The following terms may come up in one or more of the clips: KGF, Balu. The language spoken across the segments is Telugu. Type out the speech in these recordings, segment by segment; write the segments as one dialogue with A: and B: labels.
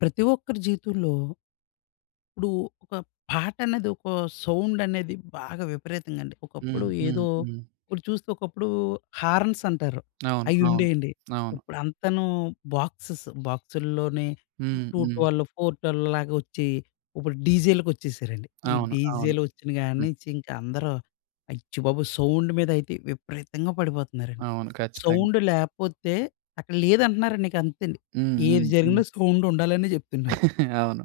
A: ప్రతి ఒక్కరి జీవితంలో ఇప్పుడు ఒక పాట అనేది ఒక సౌండ్ అనేది బాగా విపరీతంగా అండి. ఒకప్పుడు
B: హ్మ్. హ్మ్.
A: ఏదో
B: హ్మ్.
A: ఇప్పుడు చూస్తే ఒకప్పుడు హార్న్స్ అంటారు.
B: అవును. అవును.
A: అయ్యుండేయండి.
B: అవును.
A: ఇప్పుడు అంతాను బాక్సెస్ బాక్సుల్లోనే
B: హ్మ్. హ్మ్.
A: 212 412 లాగా వచ్చి ఇప్పుడు డీజేలకొచ్చేసారండి. ఈ
B: అవును. అవును.
A: డీజేలు వచ్చిన కాడి
B: హ్మ్.
A: నుంచి ఇంక అందరూ అచ్చు బాబోయ్! సౌండ్ మీద అయితే విపరీతంగా పడిపోతున్నారండి.
B: అవును. ఖచ్చితంగా.
A: సౌండ్ లేపోతే అక్కడ లేదంటున్నారండి ఇక అంతేండి.
B: హ్మ్.
A: ఏది
B: హ్మ్. హ్మ్.
A: జరిగినా సౌండ్ ఉండాలనే చెప్తున్నారు.
B: అవును.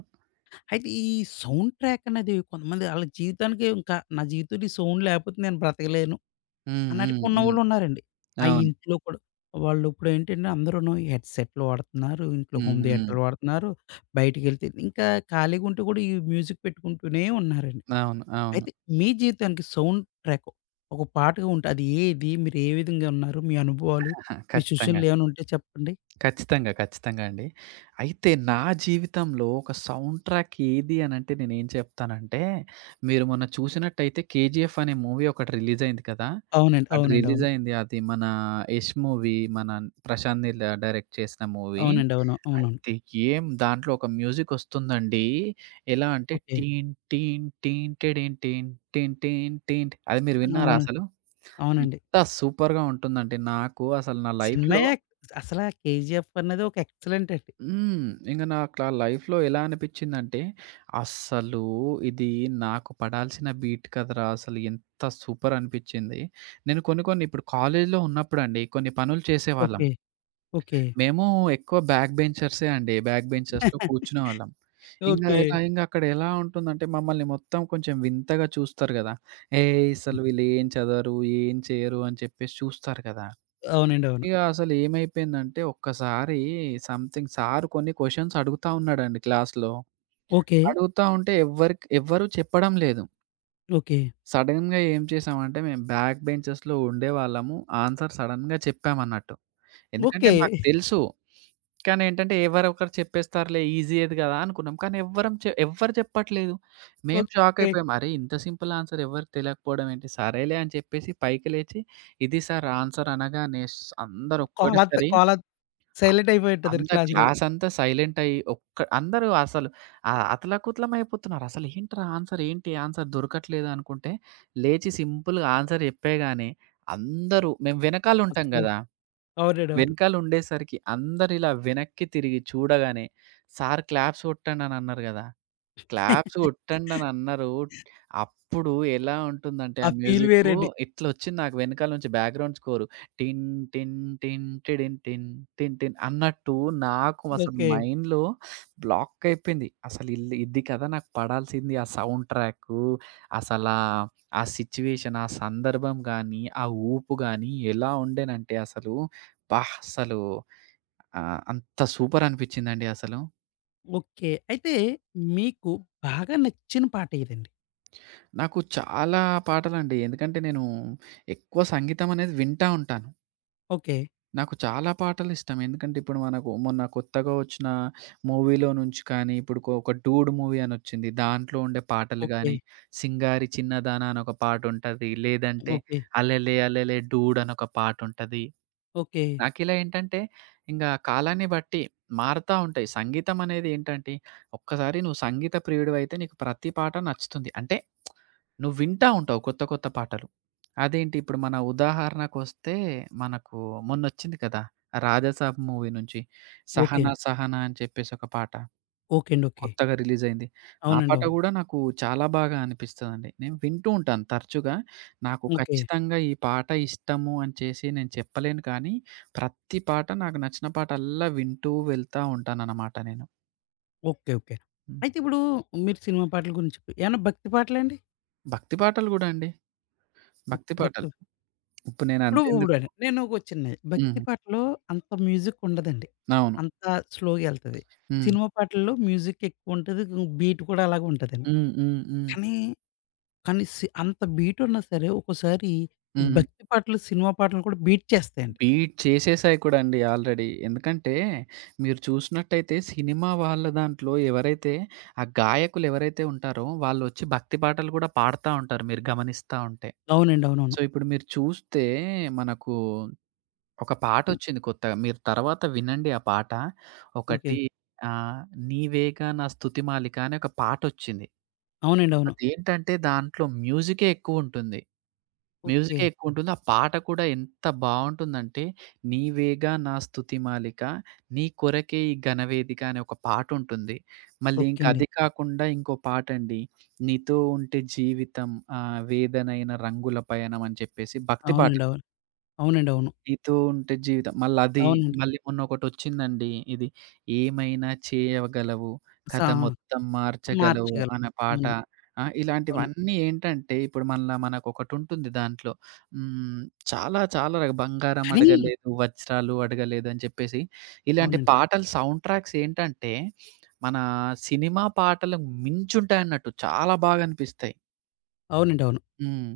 A: అయితే ఈ సౌండ్ ట్రాక్ అనేది కొంతమంది ఆళ్ళ జీవితానికే ఇంకా నా జీవితంలో ఈ సౌండ్ లేకపోతే నేను బ్రతకలేను
B: హ్మ్.
A: అన్నట్టుగా
B: హ్మ్. హ్మ్.
A: ఉన్నవాళ్ళు ఉన్నారండి. ఆ
B: అవును.
A: ఇంట్లో కూడా వాళ్ళు ఇప్పుడేంటంటే అందరూను హెడ్ సెట్లు వాడుతున్నారు. ఇంట్లో
B: హ్మ్.
A: హోమ్
B: హ్మ్.
A: థియేటర్లు వాడుతున్నారు. బయటికెళ్తే ఇంకా ఖాళీగా ఉంటే కూడా ఈ మ్యూజిక్ పెట్టుకుంటూనే ఉన్నారండి.
B: అవును. అవును.
A: అయితే మీ జీవితానికి సౌండ్ ట్రాక్ ఒక పాటగా ఉంటే అది ఏది? మీరు ఏ విధంగా ఉన్నారు? మీ అనుభవాలు,
B: ఆహా!
A: మీ
B: ఖచ్చితంగా.
A: సూచనలు ఏమైనా ఉంటే చెప్పండి?
B: ఖచ్చితంగా. ఖచ్చితంగా అండి. అయితే నా జీవితంలో ఒక సౌండ్ ట్రాక్ ఏది అనంటే నేనేం చెప్తానంటే, మీరు మొన్న చూసినట్టయితే 'కేజీఎఫ్' అనే మూవీ ఒకటి రిలీజ్ అయింది కదా!
A: అవునండి.
B: అటు
A: అవునండి.
B: రిలీజ్
A: అవును.
B: అయింది. అది మన 'యష్' మూవీ, మన ప్రశాంత్ నీల్ డైరెక్ట్ చేసిన మూవీ.
A: అవునండి. అవును. అవునవును.
B: అయితే ఏం, దాంట్లో ఒక మ్యూజిక్ వస్తుందండి. ఎలా అంటే
A: ఓకే.
B: టీన్ టీన్ టీన్ టిడిన్ టీన్ టీన్ టీన్ టీన్, అది మీరు విన్నారా
A: అవును.
B: అసలు?
A: అవునండి.
B: ఎంత సూపర్‌గా ఉంటుందంటే నాకు అసలు నా లైఫ్‌లో
A: సినిమాయే అసలా 'కేజీఎఫ్' అన్నది ఒక ఎక్సలెంట్ అండి.
B: హ్మ్. ఇంక నాకా లైఫ్‌లో ఎలా అనిపిచ్చిందంటే, అస్సలు ఇది నాకు పడాల్సిన బీట్ కదరా! అసలు ఎంత సూపర్ అనిపిచ్చింది. నేను కొన్ని, కొన్ని ఇప్పుడు కాలేజీలో ఉన్నప్పుడండి కొన్ని పనులు చేసేవాళ్ళం.
A: ఓకే. ఓకే.
B: మేము ఎక్కువ బ్యాక్ బెంచర్సే అండి. బ్యాక్ బెంచర్స్‌లో కూర్చునేవాళ్ళం. ఇంగా
A: ఓకే.
B: ఎలా ఇంగా అక్కడ ఎలా ఉంటుందంటే, మమ్మల్ని మొత్తం కొంచెం వింతగా చూస్తారు గదా! ఏయ్! అసలు
A: హ్మ్.
B: వీళ్ళేం చదవరు, ఏం చేయరు అని చెప్పేసి చూస్తారు కదా!
A: అవునండి. అవును.
B: ఇగ అసలేమైపోయిందంటే ఒక్కసారి సంథింగ్ సార్ కొన్ని క్వెషన్స్ అడుగుతా ఉన్నాడండి క్లాస్‌లో.
A: ఓకే.
B: అడుగుతా ఉంటే ఎవ్వరికి ఎవ్వరు చెప్పడం లేదు.
A: ఓకే.
B: సడెన్‌గా ఏం చేశామంటే మేము బ్యాక్ బెంచెస్‌లో ఉండేవాళ్ళము. ఆన్సర్ సడెన్‌గా చెప్పామన్నట్టు. ఎందుకంటే
A: ఓకే.
B: మాకు తెలుసు. కానీ ఏంటంటే ఎవరో ఒకరు చెప్పేస్తారులే, ఈజీ ఏది కదా అనుకున్నాం. కానీ ఎవ్వరం చె ఎవ్వరు చెప్పట్లేదు. మేము షాక్
A: ఓకే.
B: అయిపోయాం. అరే! ఇంత సింపుల్ ఆన్సర్ ఎవరికీ తెలియకపోవడం ఏంటి? సరేలే అని చెప్పేసి పైకి లేచి ఇది సార్ ఆన్సర్ అనగానే అందరూ
A: కోలాత్
B: ఒక్కటేసారి
A: కోలాత్ సైలెంట్ అయిపోయుంటదండి
B: అందరు
A: క్లాస్ రూమ్.
B: క్లాసంతా సైలెంట్ అయ్యి ఒక్క అందరూ అసలు ఆహ్, అతలాకుతలమయిపోతున్నారు. అసలేంట్రా ఆన్సర్ ఏంటి? ఆన్సర్ దొరకట్లేదు అనుకుంటే, లేచి సింపుల్‌గా ఆన్సర్ చెప్పేగానే అందరూ, మేము వెనకాలుంటాం
A: అస్సలు.
B: గదా!
A: అవునండి. అవును.
B: వెనకాలుండేసరికి అందరిలా వెనక్కి తిరిగి చూడగానే, "సార్ క్లాప్స్ కొట్టండి" అని అన్నారు గదా! క్లాప్స్ కొట్టండనన్నారు. అప్పుడు ఎలా ఉంటుందంటే ఆ
A: ఆ ఫీల్
B: మ్యూజిక్కు
A: వేరండి.
B: ఇట్లొచ్చింది నాకు వెనకాల నుంచి బ్యాక్‌గ్రౌండ్ స్కోరు. టిన్ టిన్ టిన్ టిడిన్ టిన్ టిన్ టిన్ అన్నట్టు నాకు అసలు
A: ఓకే.
B: మైండ్‌లో బ్లాక్ అయిపోయింది. అసలు ఇది కదా నాకు పడాల్సింది. ఆ సౌండ్ ట్రాకు, అసలా ఆ సిచ్యుయేషన్, ఆ సందర్భం గానీ, ఆ ఊపు గానీ ఎలా ఉండేనంటే అసలు, అబ్బా! అసలు ఆహ్, అంత సూపర్ అనిపిచ్చిందండి అసలు.
A: ఓకే. అయితే మీకు బాగా నచ్చిన పాట ఏదండి?
B: నాకు చాలా పాటలండి. ఎందుకంటే నేను ఎక్కువ సంగీతం అనేది వింటా ఉంటాను.
A: ఓకే.
B: నాకు చాలా పాటలిష్టం. ఎందుకంటే ఇప్పుడు మనకు మొన్న కొత్తగా వచ్చిన మూవీలో నుంచి కానీ, ఇప్పుడు ఒక 'డూడ్' మూవీ అనొచ్చింది. దాంట్లో ఉండే పాటలు
A: ఓకే.
B: గానీ, 'సింగారి చిన్నదాన' అని ఒక పాటుంటది. లేదంటే
A: ఓకే.
B: 'అలెలే అలెలే డూడ్' అని ఒక పాటుంటది.
A: ఓకే.
B: నాకిలా ఏంటంటే, ఇంగ కాలాన్ని బట్టి మారతా ఉంటాయి. సంగీతం అనేది ఏంటంటే, ఒక్కసారి నువ్వు సంగీత ప్రియుడివైతే నీకు ప్రతి పాట నచ్చుతుంది. అంటే నువ్వు వింటా ఉంటావు కొత్త, కొత్త పాటలు. అదేంటి ఇప్పుడు మన ఉదాహరణకొస్తే మనకు మొన్నొచ్చింది కదా! 'రాజాసాబ్' మూవీ నుంచి
A: ఓకే.
B: 'సహనా సహనా' అని చెప్పేసి ఒక పాట.
A: ఓకే అండి. ఓకే. అండి. ఓకే.
B: కొత్తగా రిలీజయింది. ఆ
A: అవునండి.
B: పాట
A: అవును.
B: గూడా నాకు చాలా బాగా అనిపిస్తదండి. నేను వింటూ ఉంటాను తరచుగా. నాకు
A: ఓకే.
B: ఖచ్చితంగా ఈ పాట ఇష్టము అని చేసి నేను చెప్పలేను, కానీ ప్రతి పాట నాకు నచ్చిన పాటల్లా వింటూ వెళ్తా ఉంటాననమాట నేను.
A: ఓకే. ఓకే.
B: హ్మ్.
A: అయితే ఇప్పుడు మీరు సినిమా పాటల గురించి చెప్పి ఏమన్నా భక్తి పాటలండి?
B: భక్తి పాటలు గూడా అండి.
A: భక్
B: భక్తి పాటలు.
A: భక్తి
B: ఇప్పుడు నేను
A: ఇప్పుడు
B: అంతెందుకు
A: ఇప్పుడని నేను ఒక చిన్నది. భక్తి
B: హ్మ్.
A: పాటలో అంత మ్యూజిక్ ఉండదండి.
B: అవును.
A: అంత స్లోగా ఎళ్తది.
B: హ్మ్.
A: సినిమా పాటల్లో మ్యూజిక్ ఎక్కువుంటది. బీట్ కూడా అలాగే ఉంటదండి.
B: హ్మ్. హ్మ్. హ్మ్.
A: కానీ, కానీ సి అంత బీట్ ఉన్నా సరే ఒక్కోసారి ఈ
B: హ్మ్.
A: భక్తి పాటలు, సినిమా పాటలు కూడా బీట్ చేస్తాయండి.
B: బీట్ చేసేసాయి కూడా అండి ఆల్రెడీ. ఎందుకంటే మీరు చూసినట్టయితే సినిమా వాళ్ళ దాంట్లో ఎవరైతే ఆ గాయకులు ఎవరైతే ఉంటారో వాళ్ళొచ్చి భక్తి పాటలు కూడా పాడుతా ఉంటారు మీరు గమనిస్తా ఉంటే.
A: అవునండి.
B: సో,
A: అవునవును.
B: ఇప్పుడు మీరు చూస్తే మనకు ఒక
A: హ్మ్.
B: పాటొచ్చింది కొత్తగా. మీరు తర్వాత వినండి ఆ పాట.
A: ఓకే.
B: ఒకటి ఆహ్, 'నీవేగా నా స్తుతిమాలిక' అని ఒక పాటొచ్చింది.
A: అవునండి. అవును.
B: అదేంటంటే దాంట్లో మ్యూజికే ఎక్కువుంటుంది.
A: ఓకే.
B: మ్యూజికే ఎక్కువుంటుంది. ఆ పాట కూడా ఎంత బావుంటుందంటే, 'నీవేగా నా స్తుతి మాలిక నీ కొరకే ఈ ఘనవేదిక' అనే ఒక పాటుంటుంది. మళ్ళీ ఇంక
A: ఓకే అండి.
B: అది కాకుండా ఇంకో పాటండి. 'నీతో ఉంటే జీవితం ఆహ్, వేదనైన రంగుల పయనం' అని చెప్పేసి భక్తి పాట.
A: అవునండి. అవును. అవునండి. అవును.
B: నీతో ఉంటే జీవితం. మళ్ళది,
A: అవునండి.
B: మళ్ళీ మొన్నొకటొచ్చిందండి ఇది. ఏమైనా చేయగలవు,
A: సా
B: కథ మొత్తం మార్చగలవు
A: మార్చగలం.
B: అనే పాట.
A: హ్మ్.
B: ఆ!
A: అవును.
B: ఇలాంటివన్నీ ఏంటంటే, ఇప్పుడు మళ్ళా మనకొకటుంటుంది దాంట్లో. హ్మ్. చాలా చాలా రక బంగారం
A: కానీ
B: అడగలేదు, వజ్రాలు అడగలేదు అని చెప్పేసి, ఇలాంటి
A: అవునండి.
B: పాటలు సౌండ్ ట్రాక్స్ ఏంటంటే, మన సినిమా పాటలకు మించుంటాయన్నట్టు. చాలా బాగా అనిపిస్తాయి.
A: అవునండి. అవును.
B: హ్మ్.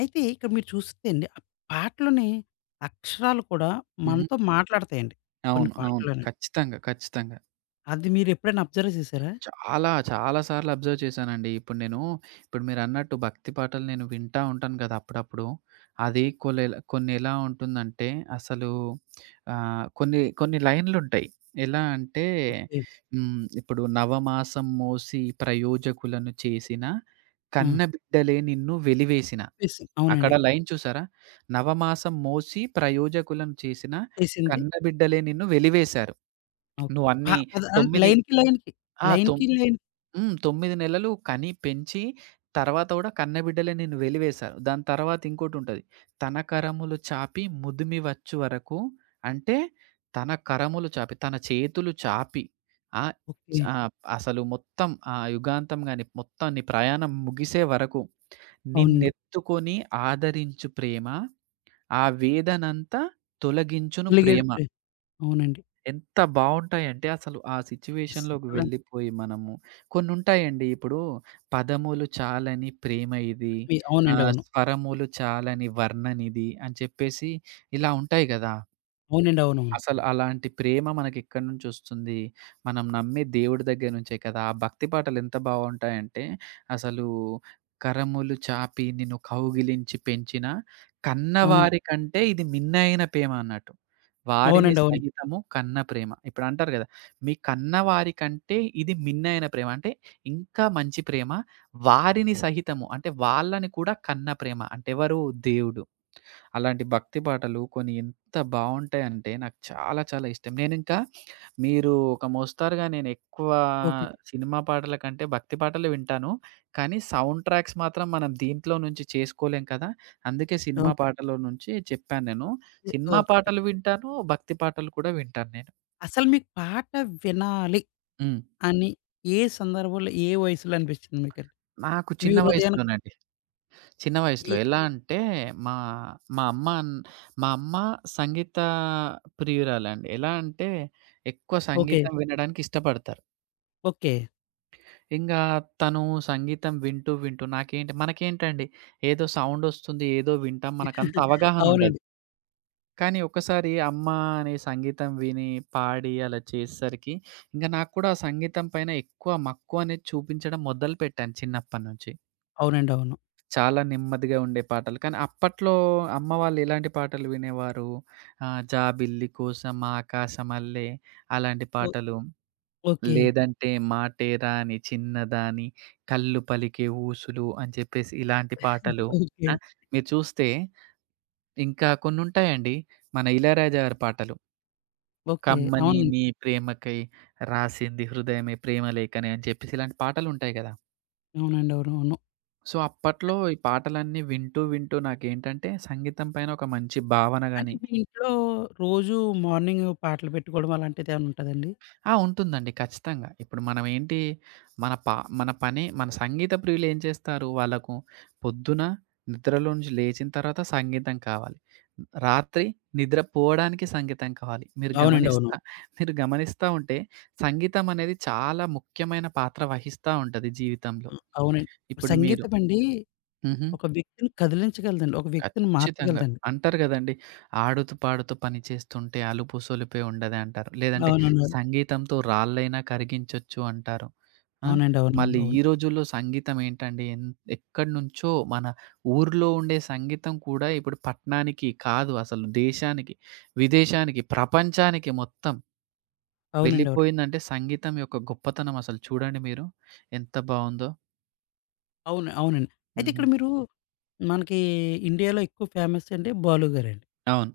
A: అయితే ఇక్కడ మీరు చూస్తే అండి, ఆ పాటలోని అక్షరాలు కూడా
B: హుహు.
A: మనతో మాట్లాడతాయండి. కొన్ని
B: అవును. అవును.
A: పాటల్లోని.
B: ఖచ్చితంగా. ఖచ్చితంగా.
A: అది మీరెప్పుడైనా అబ్జర్వ్ చేసారా?
B: చాలా, చాలా సార్లు అబ్జర్వ్ చేశానండి. ఇప్పుడు నేను ఇప్పుడు మీరన్నట్టు భక్తి పాటలు నేను వింటా ఉంటాను గదా! అప్పుడప్పుడు. అది కొన్ని ఎలా ఉంటుందంటే అసలు ఆహ్, కొన్ని కొన్ని లైన్‌లుంటాయి. ఎలా అంటే
A: ఓకే.
B: హ్మ్, ఇప్పుడు నవమాసం మోసి ప్రయోజకులను చేసిన
A: ఆ!
B: కన్నబిడ్డలే నిన్ను వెలివేసిన.
A: చేసి
B: అక్కడ
A: అవునండి.
B: లైన్ చూసారా? నవమాసం మోసి ప్రయోజకులను చేసిన
A: చేసింది.
B: కన్నబిడ్డలే నిన్ను వెలివేశారు.
A: ఓకే. ప
B: నువ్వన్నీ
A: పద అంటే
B: 9
A: లైన్‌కి లైన్‌కి,
B: ఆ!
A: లైన్‌కి లైన్
B: హ్మ్. 9 నెలలు కని పెంచి, తర్వాత గూడా కన్నబిడ్డలే నేను వెలివేశాను. దాని తర్వాత ఇంకోటుంటది. తన కరములు చాపి ముదిమి వచ్చు వరకు అంటే తన కరములు చాపి, తన చేతులు చాపి ఆహ్,
A: ఓకే.
B: ఆహ్, అసలు మొత్తం ఆ యుగాంతం గాని, మొత్తం నీ ప్రయాణం ముగిసే వరకు
A: అవునండి.
B: నిన్నెత్తుకొని ఆదరించు ప్రేమ, ఆ వేదనంతా తొలగించును
A: కలిగాడు
B: ప్రేమ.
A: ప్రే అవునండి.
B: ఎంత బావుంటాయంటే అసలు ఆ సిట్యుయేషన్‌లోకి
A: అలా
B: వెళ్ళిపోయి మనము కొన్నుంటాయండి. ఇప్పుడు పదములు చాలని ప్రేమ ఇది.
A: మీ అవునండి.
B: ఆహ్,
A: అవును.
B: స్వరములు చాలని వర్ణనిది అని చెప్పేసి ఇలా ఉంటాయి గదా!
A: అవునండి. అవునవును.
B: అసలు అలాంటి ప్రేమ మనకెక్కడి నుంచొస్తుంది? మనం నమ్మే దేవుడి దగ్గర నుంచే కదా! ఆ భక్తి పాటలెంత బావుంటాయంటే, అసలు కరములు చాపి నిన్ను కౌగిలించి పెంచిన
A: అవునండి.
B: కన్నవారి కంటే ఇది మిన్నైన ప్రేమ అన్నట్టు. వారిని
A: అవునండి. అవును.
B: సహితము కన్న ప్రేమ. ఇప్పుడంటారు గదా! మీ కన్నవారి కంటే ఇది మిన్నైన ప్రేమ. అంటే ఇంకా మంచి ప్రేమ. వారిని సహితము అంటే వాళ్ళని కూడా కన్న ప్రేమ. అంటే ఎవరు? దేవుడు. అలాంటి భక్తి పాటలు కొన్ని ఎంత బావుంటాయంటే నాకు చాలా చాలా ఇష్టం. నేనింకా మీరు ఒక మోస్తారుగా నేనెక్కువ
A: ఓకే.
B: సినిమా పాటల కంటే భక్తి పాటలు వింటాను. కానీ సౌండ్ ట్రాక్స్ మాత్రం మనం దీంట్లో నుంచి చేసుకోలేం కదా! అందుకే
A: ఓకే.
B: సినిమా పాటలో నుంచి చెప్పాను నేను. సినిమా
A: ఓకే.
B: పాటలు వింటాను, భక్తి పాటలు కూడా వింటాను నేను.
A: అసలు మీకు పాట వినాలి
B: హ్మ్.
A: అని ఏ సందర్భంలో, ఏ వయసులో అనిపించింది మీకండి?
B: నాకు
A: మీ
B: చిన్న
A: హృదయానికి
B: వయసులోనండి. చిన్న వయసులో.
A: ఈ
B: ఎలా అంటే మా మా అమ్మ అన్ మా అమ్మ సంగీత ప్రియురాలండి. ఎలా అంటే ఎక్కువ
A: ఓకే.
B: సంగీతం వినడానికి ఇష్టపడతారు.
A: ఓకే.
B: ఇంగా తను సంగీతం వింటూ, వింటూ నాకేంటి మనకేంటండి ఏదో సౌండొస్తుంది, ఏదో వింటాం మనకంత అవగాహన ఉండదు.
A: అవునండి.
B: కానీ ఒక్కసారి అమ్మ అనే సంగీతం విని, పాడి అలా చేసేసరికి ఇంక నాకు కూడా ఆ సంగీతం పైన ఎక్కువ మక్కువ అనేది చూపించడం మొదలుపెట్టాను చిన్నప్పటి నుంచి.
A: అవునండి. అవును.
B: చాలా నెమ్మదిగా ఉండే పాటలు. కానీ అప్పట్లో అమ్మ వాళ్ళు ఎలాంటి పాటలు వినేవారు? ఆహ్, 'జాబిల్లి కోసం ఆకాశమల్లె' అలాంటి
A: ఓ
B: పాటలు.
A: ఓకే.
B: లేదంటే 'మాటేరాని చిన్నదాని కళ్ళు పలికే ఊసులు' అని చెప్పేసి ఇలాంటి పాటలు.
A: ఓకే.
B: ఆ! మీరు చూస్తే ఇంకా కొన్నుంటాయండి. మన ఇళయరాజా గారి పాటలు.
A: ఓకే.
B: 'కమ్మని
A: అవునండి.
B: నీ ప్రేమకై రాసింది హృదయమే ప్రేమ లేఖనే' అని చెప్పేసి ఇలాంటి పాటలుంటాయి గదా!
A: అవునండి. అవునవును.
B: సో, అప్పట్లో ఈ పాటలన్నీ వింటూ, వింటూ నాకేంటంటే సంగీతం పైన ఒక మంచి భావన
A: అంటే
B: గాని
A: మీ ఇంట్లో రోజు మార్నింగ్ పాటలు పెట్టుకోవడం అలాంటిదేమైనా ఉంటదండి?
B: ఆ! ఉంటుందండి ఖచ్చితంగా. ఇప్పుడు మనం ఏంటి మన పా మన పని మన సంగీత ప్రియులు ఏం చేస్తారు? వాళ్ళకు పొద్దున నిద్రలో నుంచి లేచిన తర్వాత సంగీతం కావాలి. రాత్రి నిద్రపోవడానికి సంగీతం కావాలి.
A: అవునండి. అవును.
B: మీరు గమనిస్తా ఉంటే సంగీతం అనేది చాలా ముఖ్యమైన పాత్ర వహిస్తా ఉంటది జీవితంలో.
A: ఆ! అవునండి.
B: ఇప్పుడు మీరు
A: సంగీతం అండి
B: హుహు.
A: ఒక వ్యక్తిని కదిలించగలదండి. ఒక వ్యక్తిని
B: ఖచ్చితంగా.
A: మార్చగలదండి.
B: అంటారు గదండీ! "ఆడుతూ పాడుతూ పని చేస్తుంటే అలుపు సొలుపే ఉండదే" అంటారు. లేదంటే
A: అవునండి. అవును.
B: సంగీతంతో రాళ్ళైనా కరిగించొచ్చు అంటారు. ఆ!
A: అవునండి. అవునవును.
B: మళ్ళీ ఈ
A: అవును.
B: రోజుల్లో సంగీతం ఏంటండి ఎక్కడినుంచో మన ఊర్లో ఉండే సంగీతం కూడా ఇప్పుడు పట్నానికి కాదు అసలు దేశానికి, విదేశానికి, ప్రపంచానికి మొత్తం
A: అవునండి. అవును.
B: వెళ్ళిపోయిందంటే సంగీతం యొక్క గొప్పతనం అసలు చూడండి మీరు. ఎంత బావుందో.
A: అవును. అవునండి. అయితే
B: హుహు.
A: ఇక్కడ మీరు మనకి ఇండియాలో ఎక్కువ ఫేమస్ అంటే 'బాలు' గారండి.
B: అవును.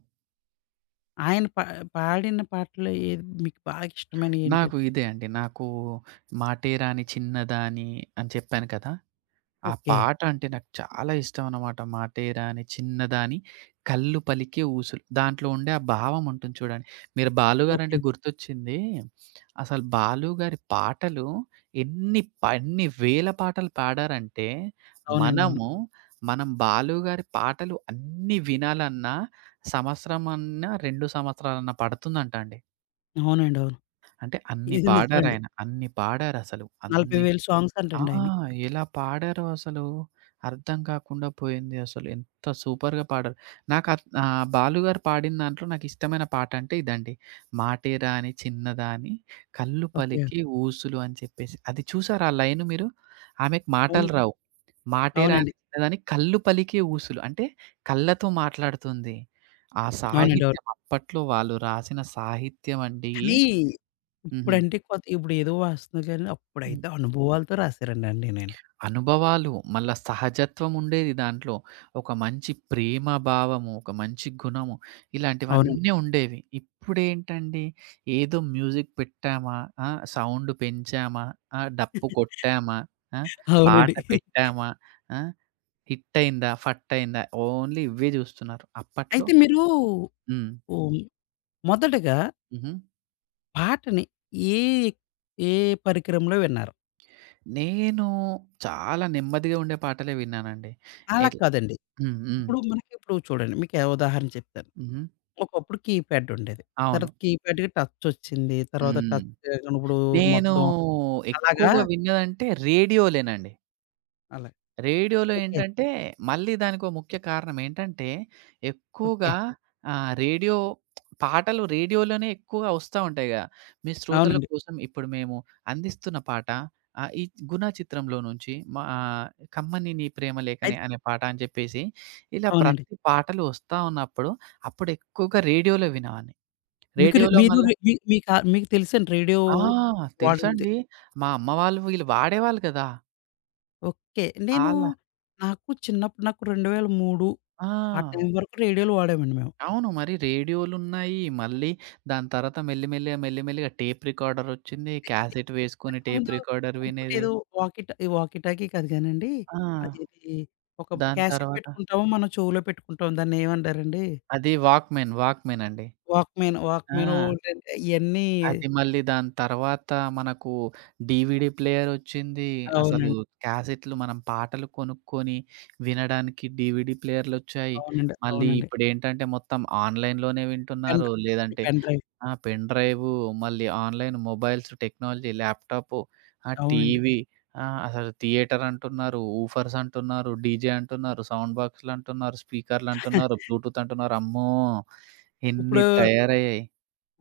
A: ఆయన పాడిన పాటలు ఏది మీకు బాగా ఇష్టమైనవి
B: నాకు
A: ఏంటండి?
B: ఇదే అండి. నాకు 'మాటేరాని చిన్నదాని' అని చెప్పాను కదా! ఆ
A: ఓకే.
B: పాట అంటే నాకు చాలా ఇష్టం అన్నమాట. 'మాటేరాని చిన్నదాని కళ్ళు పలికే ఊసులు' దాంట్లో ఉండే ఆ భావం ఉంటుంది చూడండి. మీరు బాలు
A: ఓకే.
B: గారంటే గుర్తొచ్చింది. అసలు బాలు గారి పాటలు ఎన్ని వేల పాటలు పాడారంటే,
A: అవునండి. అవును.
B: మనము మనం బాలు గారి పాటలు అన్నీ వినాలన్నా సంవత్సరం అన్నా, 2 సంవత్సరాలన్నా పడుతుందంట అండి.
A: అవునండి. అవును.
B: అంటే అన్ని
A: ఇది నిజమండి.
B: పాడారాయన. అన్ని పాడారసలు. అన్ని
A: 40,000 సాంగ్స్
B: ఆ!
A: అంటండి ఆయనయి.
B: ఎలా పాడారో అసలు అర్థం కాకుండా పోయింది అసలు. ఎంత సూపర్‌గా పాడారు. నాకు ఆహ్, బాలుగారు పాడిన దాంట్లో నాకిష్టమైన పాట అంటే ఇదండి. మాటేరా అని చిన్నదా అని కళ్ళు
A: ఓకే.
B: పలికి ఊసులు అని చెప్పేసి. అది చూసారా ఆ లైను మీరు? ఆమెకు
A: అవును.
B: మాటలు రావు. మాటేరా అని
A: అవునండి.
B: చిన్నదని కళ్ళు పలికే ఊసులు. అంటే కళ్ళతో మాట్లాడుతుంది. ఆ
A: అవునండి. అవును.
B: సాహిత్యం అప్పట్లో వాళ్ళు రాసిన సాహిత్యం అండి.
A: కానీ
B: హుహు.
A: ఇప్పుడంటే కొత్త ఇప్పుడు ఏదో వస్తుంది కానీ అప్పుడైతే అనుభవాలతో రాసారండి అన్నీనండి.
B: అనుభవాలు, మళ్ళా సహజత్వం ఉండేది దాంట్లో. ఒక మంచి ప్రేమ భావము, ఒక మంచి గుణము
A: అవునండి.
B: ఇలాంటివన్నీ ఉండేవి. ఇప్పుడేంటండి ఏదో మ్యూజిక్ పెట్టామా, ఆ! సౌండ్ పెంచామా, ఆ! డప్పు కొట్టామా, ఆ! పాట
A: అవునండి.
B: పెట్టామా, ఆ! హిట్టయిందా, ఫట్టయిందా ఓన్లీ ఇవే జూస్తున్నారు. అప్పట్లో
A: అయితే మీరు
B: హ్మ్.
A: హ్మ్, మొదటగా
B: హుహు.
A: పాటని ఏ ఏ పరికరంలో విన్నారు?
B: నేను చాలా నెమ్మదిగా ఉండే పాటలే విన్నానండి.
A: అలా
B: ఎట్ల
A: కాదండి.
B: హ్మ్. హ్మ్.
A: ఇప్పుడు మనకిప్పుడు చూడండి మీకే ఉదాహరణ చెప్తాను.
B: హుహు.
A: ఒకప్పుడు కీప్యాడ్ ఉండేది.
B: అవును.
A: తర్వాత కీప్యాడ్‌కి టచ్ వచ్చింది. తర్వాత
B: హ్మ్.
A: టచ్ లేకుండా ఇప్పుడు
B: నేను
A: మొత్తం అలాగా
B: ఎక్కువగా విన్నదంటే రేడియోలేనండి.
A: అలా.
B: రేడియోలో
A: ఓకే.
B: ఏంటంటే, మళ్ళీ దానికో ముఖ్య కారణం ఏంటంటే,
A: ఓకే.
B: ఎక్కువగా ఆహ్, రేడియో పాటలు రేడియోలోనే ఎక్కువగా వస్తా ఉంటాయి గదా! మీ శ్రోతల
A: అవునండి.
B: కోసం ఇప్పుడు మేము అందిస్తున్న పాట ఆహ్, ఈ 'గుణ' చిత్రంలో నుంచి మా 'కమ్మని నీ ప్రేమలేఖనే'
A: అయితే
B: అనే పాట అని చెప్పేసి, ఇలా
A: అవునండి.
B: ప్రతి పాటలు వస్తా ఉన్నప్పుడు, అప్పుడు ఎక్కువగా రేడియోలో వినేవాడిని.
A: మీకు రి
B: రేడియోలో
A: మీరు
B: మళ్ళ
A: రి మీ మీక మీకు తెలుసండి రేడియో
B: ఆ!
A: వాడింది.
B: తెలుసండి. మా అమ్మ వాళ్ళు వీళ్ళు వాడేవాళ్ళు కదా!
A: ఓకే. నేను
B: ఆళ్ళ
A: నాకు చిన్నప్పుడు 2003 ఆ
B: ఆ!
A: టైం వరకు రేడియోలు వాడామండి మేము.
B: అవును. మరి రేడియోలున్నాయి. మళ్ళీ దాని తర్వాత మెల్లిమెల్లిగా, మెల్లిమెల్లిగా టేప్ రికార్డరొచ్చింది. క్యాసెట్ వేసుకొని టేప్
A: ముందు
B: రికార్డర్ వినేది.
A: ఇంకోటేదో వాకీ ట ఈ వాకీ టాకీ కాదు గానండి.
B: ఆ!
A: అదేది ఒక
B: దాని
A: క్యాసెట్
B: తర్వాత
A: పెట్టుకుంటాము. మనం చెవులో పెట్టుకుంటాం. దాన్నేమంటారండి?
B: అది వాక్‌మెన్, వాక్‌మెన్ అండి.
A: వాక్‌మెన్
B: ఆ!
A: ఒకటంటే ఇయన్నీ
B: అది మళ్ళీ దాని తర్వాత మనకు డీవీడీ ప్లేయరొచ్చింది. అసలు
A: అవునండి.
B: క్యాసెట్‌లు మనం పాటలు కొనుక్కొని వినడానికి డీవీడీ ప్లేయర్‌లొచ్చాయి.
A: అవునండి.
B: మళ్ళీ
A: అవునండి.
B: ఇప్పుడేంటంటే మొత్తం ఆన్‌లైన్‌లోనే
A: పెన్
B: వింటున్నారు.
A: డ్రైవ్
B: లేదంటే
A: పెన్ డ్రైవ్
B: ఆ! పెన్ డ్రైవు, మళ్ళీ ఆన్‌లైన్ మొబైల్స్, టెక్నాలజీ, ల్యాప్‌టాపు, ఆ!
A: అవునండి.
B: టీవీ, ఆ! అసలు థియేటర్ అంటున్నారు. ఊఫర్స్ అంటున్నారు. డీజే అంటున్నారు. సౌండ్ బాక్స్‌లంటున్నారు. స్పీకర్‌లంటున్నారు. బ్లూటూత్ అంటున్నారు. అమ్మో! ఎన్ని
A: ఇప్పుడు
B: తయారయ్యాయి.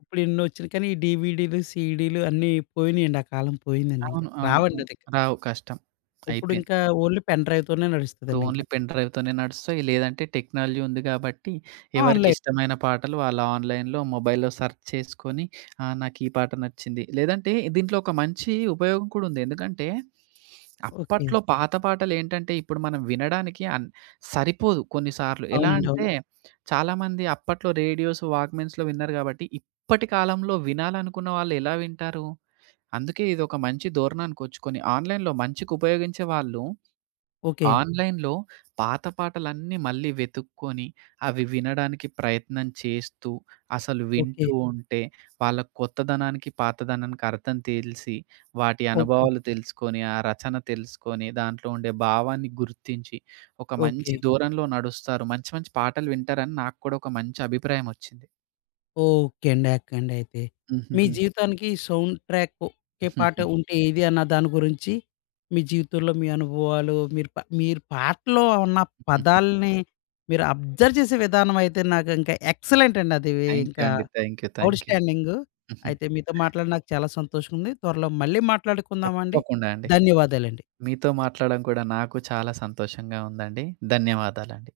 A: ఇప్పుడు ఎన్నొచ్చినియి. కానీ ఈ డీవీడీలు, సీడీలు అన్నీ పోయినియండి. ఆ కాలం పోయిందండి ఇంక.
B: అవును. అవును.
A: రావండి
B: హ్మ్.
A: అదిక.
B: రావు. కష్టం. అయిపోయింది.
A: ఇప్పుడింకా ఓన్లీ పెన్ డ్రైవ్ తోనే
B: ఇప్పుడు
A: నడుస్తదండింక.
B: ఓన్లీ పెన్ డ్రైవ్‌తోనే నడుస్తాయి. లేదంటే టెక్నాలజీ ఉంది కాబట్టి
A: ఆన్‌లైన్.
B: ఎవరికిష్టమైన పాటలు వాళ్ళ ఆన్‌లైన్‌లో, మొబైల్‌లో సెర్చ్ చేసుకొని ఆ! నాకీ పాట నచ్చింది. లేదంటే దీంట్లో ఒక మంచి ఉపయోగం కూడా ఉంది. ఎందుకంటే
A: ఓకే.
B: అప్పట్లో పాత పాటలేంటంటే ఇప్పుడు మనం వినడానికి సరిపోదు కొన్నిసార్లు. ఎలా
A: అవునండి. అవును.
B: అంటే చాలామంది అప్పట్లో రేడియోస్, వాక్‌మెన్స్‌లో విన్నారు కాబట్టి ఇప్పటి కాలంలో వినాలనుకున్న వాళ్ళు ఎలా వింటారు? అందుకే ఇదొక మంచి ధోరణానికొచ్చుకొని ఆన్‌లైన్‌లో మంచికి ఉపయోగించే వాళ్ళు,
A: ఓకే.
B: ఆన్‌లైన్‌లో పాత పాటలన్నీ మళ్ళీ వెతుక్కొని, అవి వినడానికి ప్రయత్నం చేస్తూ, అసలు
A: ఓకే.
B: వింటూ ఉంటే, వాళ్ళ కొత్తదనానికి, పాతదనానికి అర్థం తెలిసి, వాటి
A: ఓకే.
B: అనుభవాలు తెలుసుకొని, ఆ రచన తెలుసుకొని, దాంట్లో ఉండే భావాన్ని గుర్తించి, ఒక మంచి
A: ఓకే.
B: ధోరణిలో నడుస్తారు. మంచి మంచి పాటలు వింటారని నాకు కూడా ఒక మంచి అభిప్రాయమొచ్చింది.
A: ఓకే అండి. ఓకే అండి అయితే. మీ
B: హుహుహు.
A: జీవితానికి సౌండ్ ట్రాక్ ఒకే పాట ఉంటే ఏది అన్న దాని గురించి మీ జీవితంలో మీ అనుభవాలు, మీరు పాటలో ఉన్న
B: థాంక్ యూ
A: పదాల్ని మీరు అబ్జర్వ్ చేసే విధానం అయితే నాకు ఇంకా ఎక్సలెంట్ అండి అది ఇంకా
B: అండి. Thank you.
A: Out
B: thank you.
A: Standing.
B: హుహు.
A: అయితే మీతో మాట్లాడి నాకు చాలా సంతోషంగా ఉంది. త్వరలో మళ్ళీ మాట్లాడుకుందామండి.
B: తప్పకుండా అండి.
A: ధన్యవాదాలండి.
B: మీతో మాట్లాడడం కూడా నాకు చాలా సంతోషంగా ఉందండి. ధన్యవాదాలండి.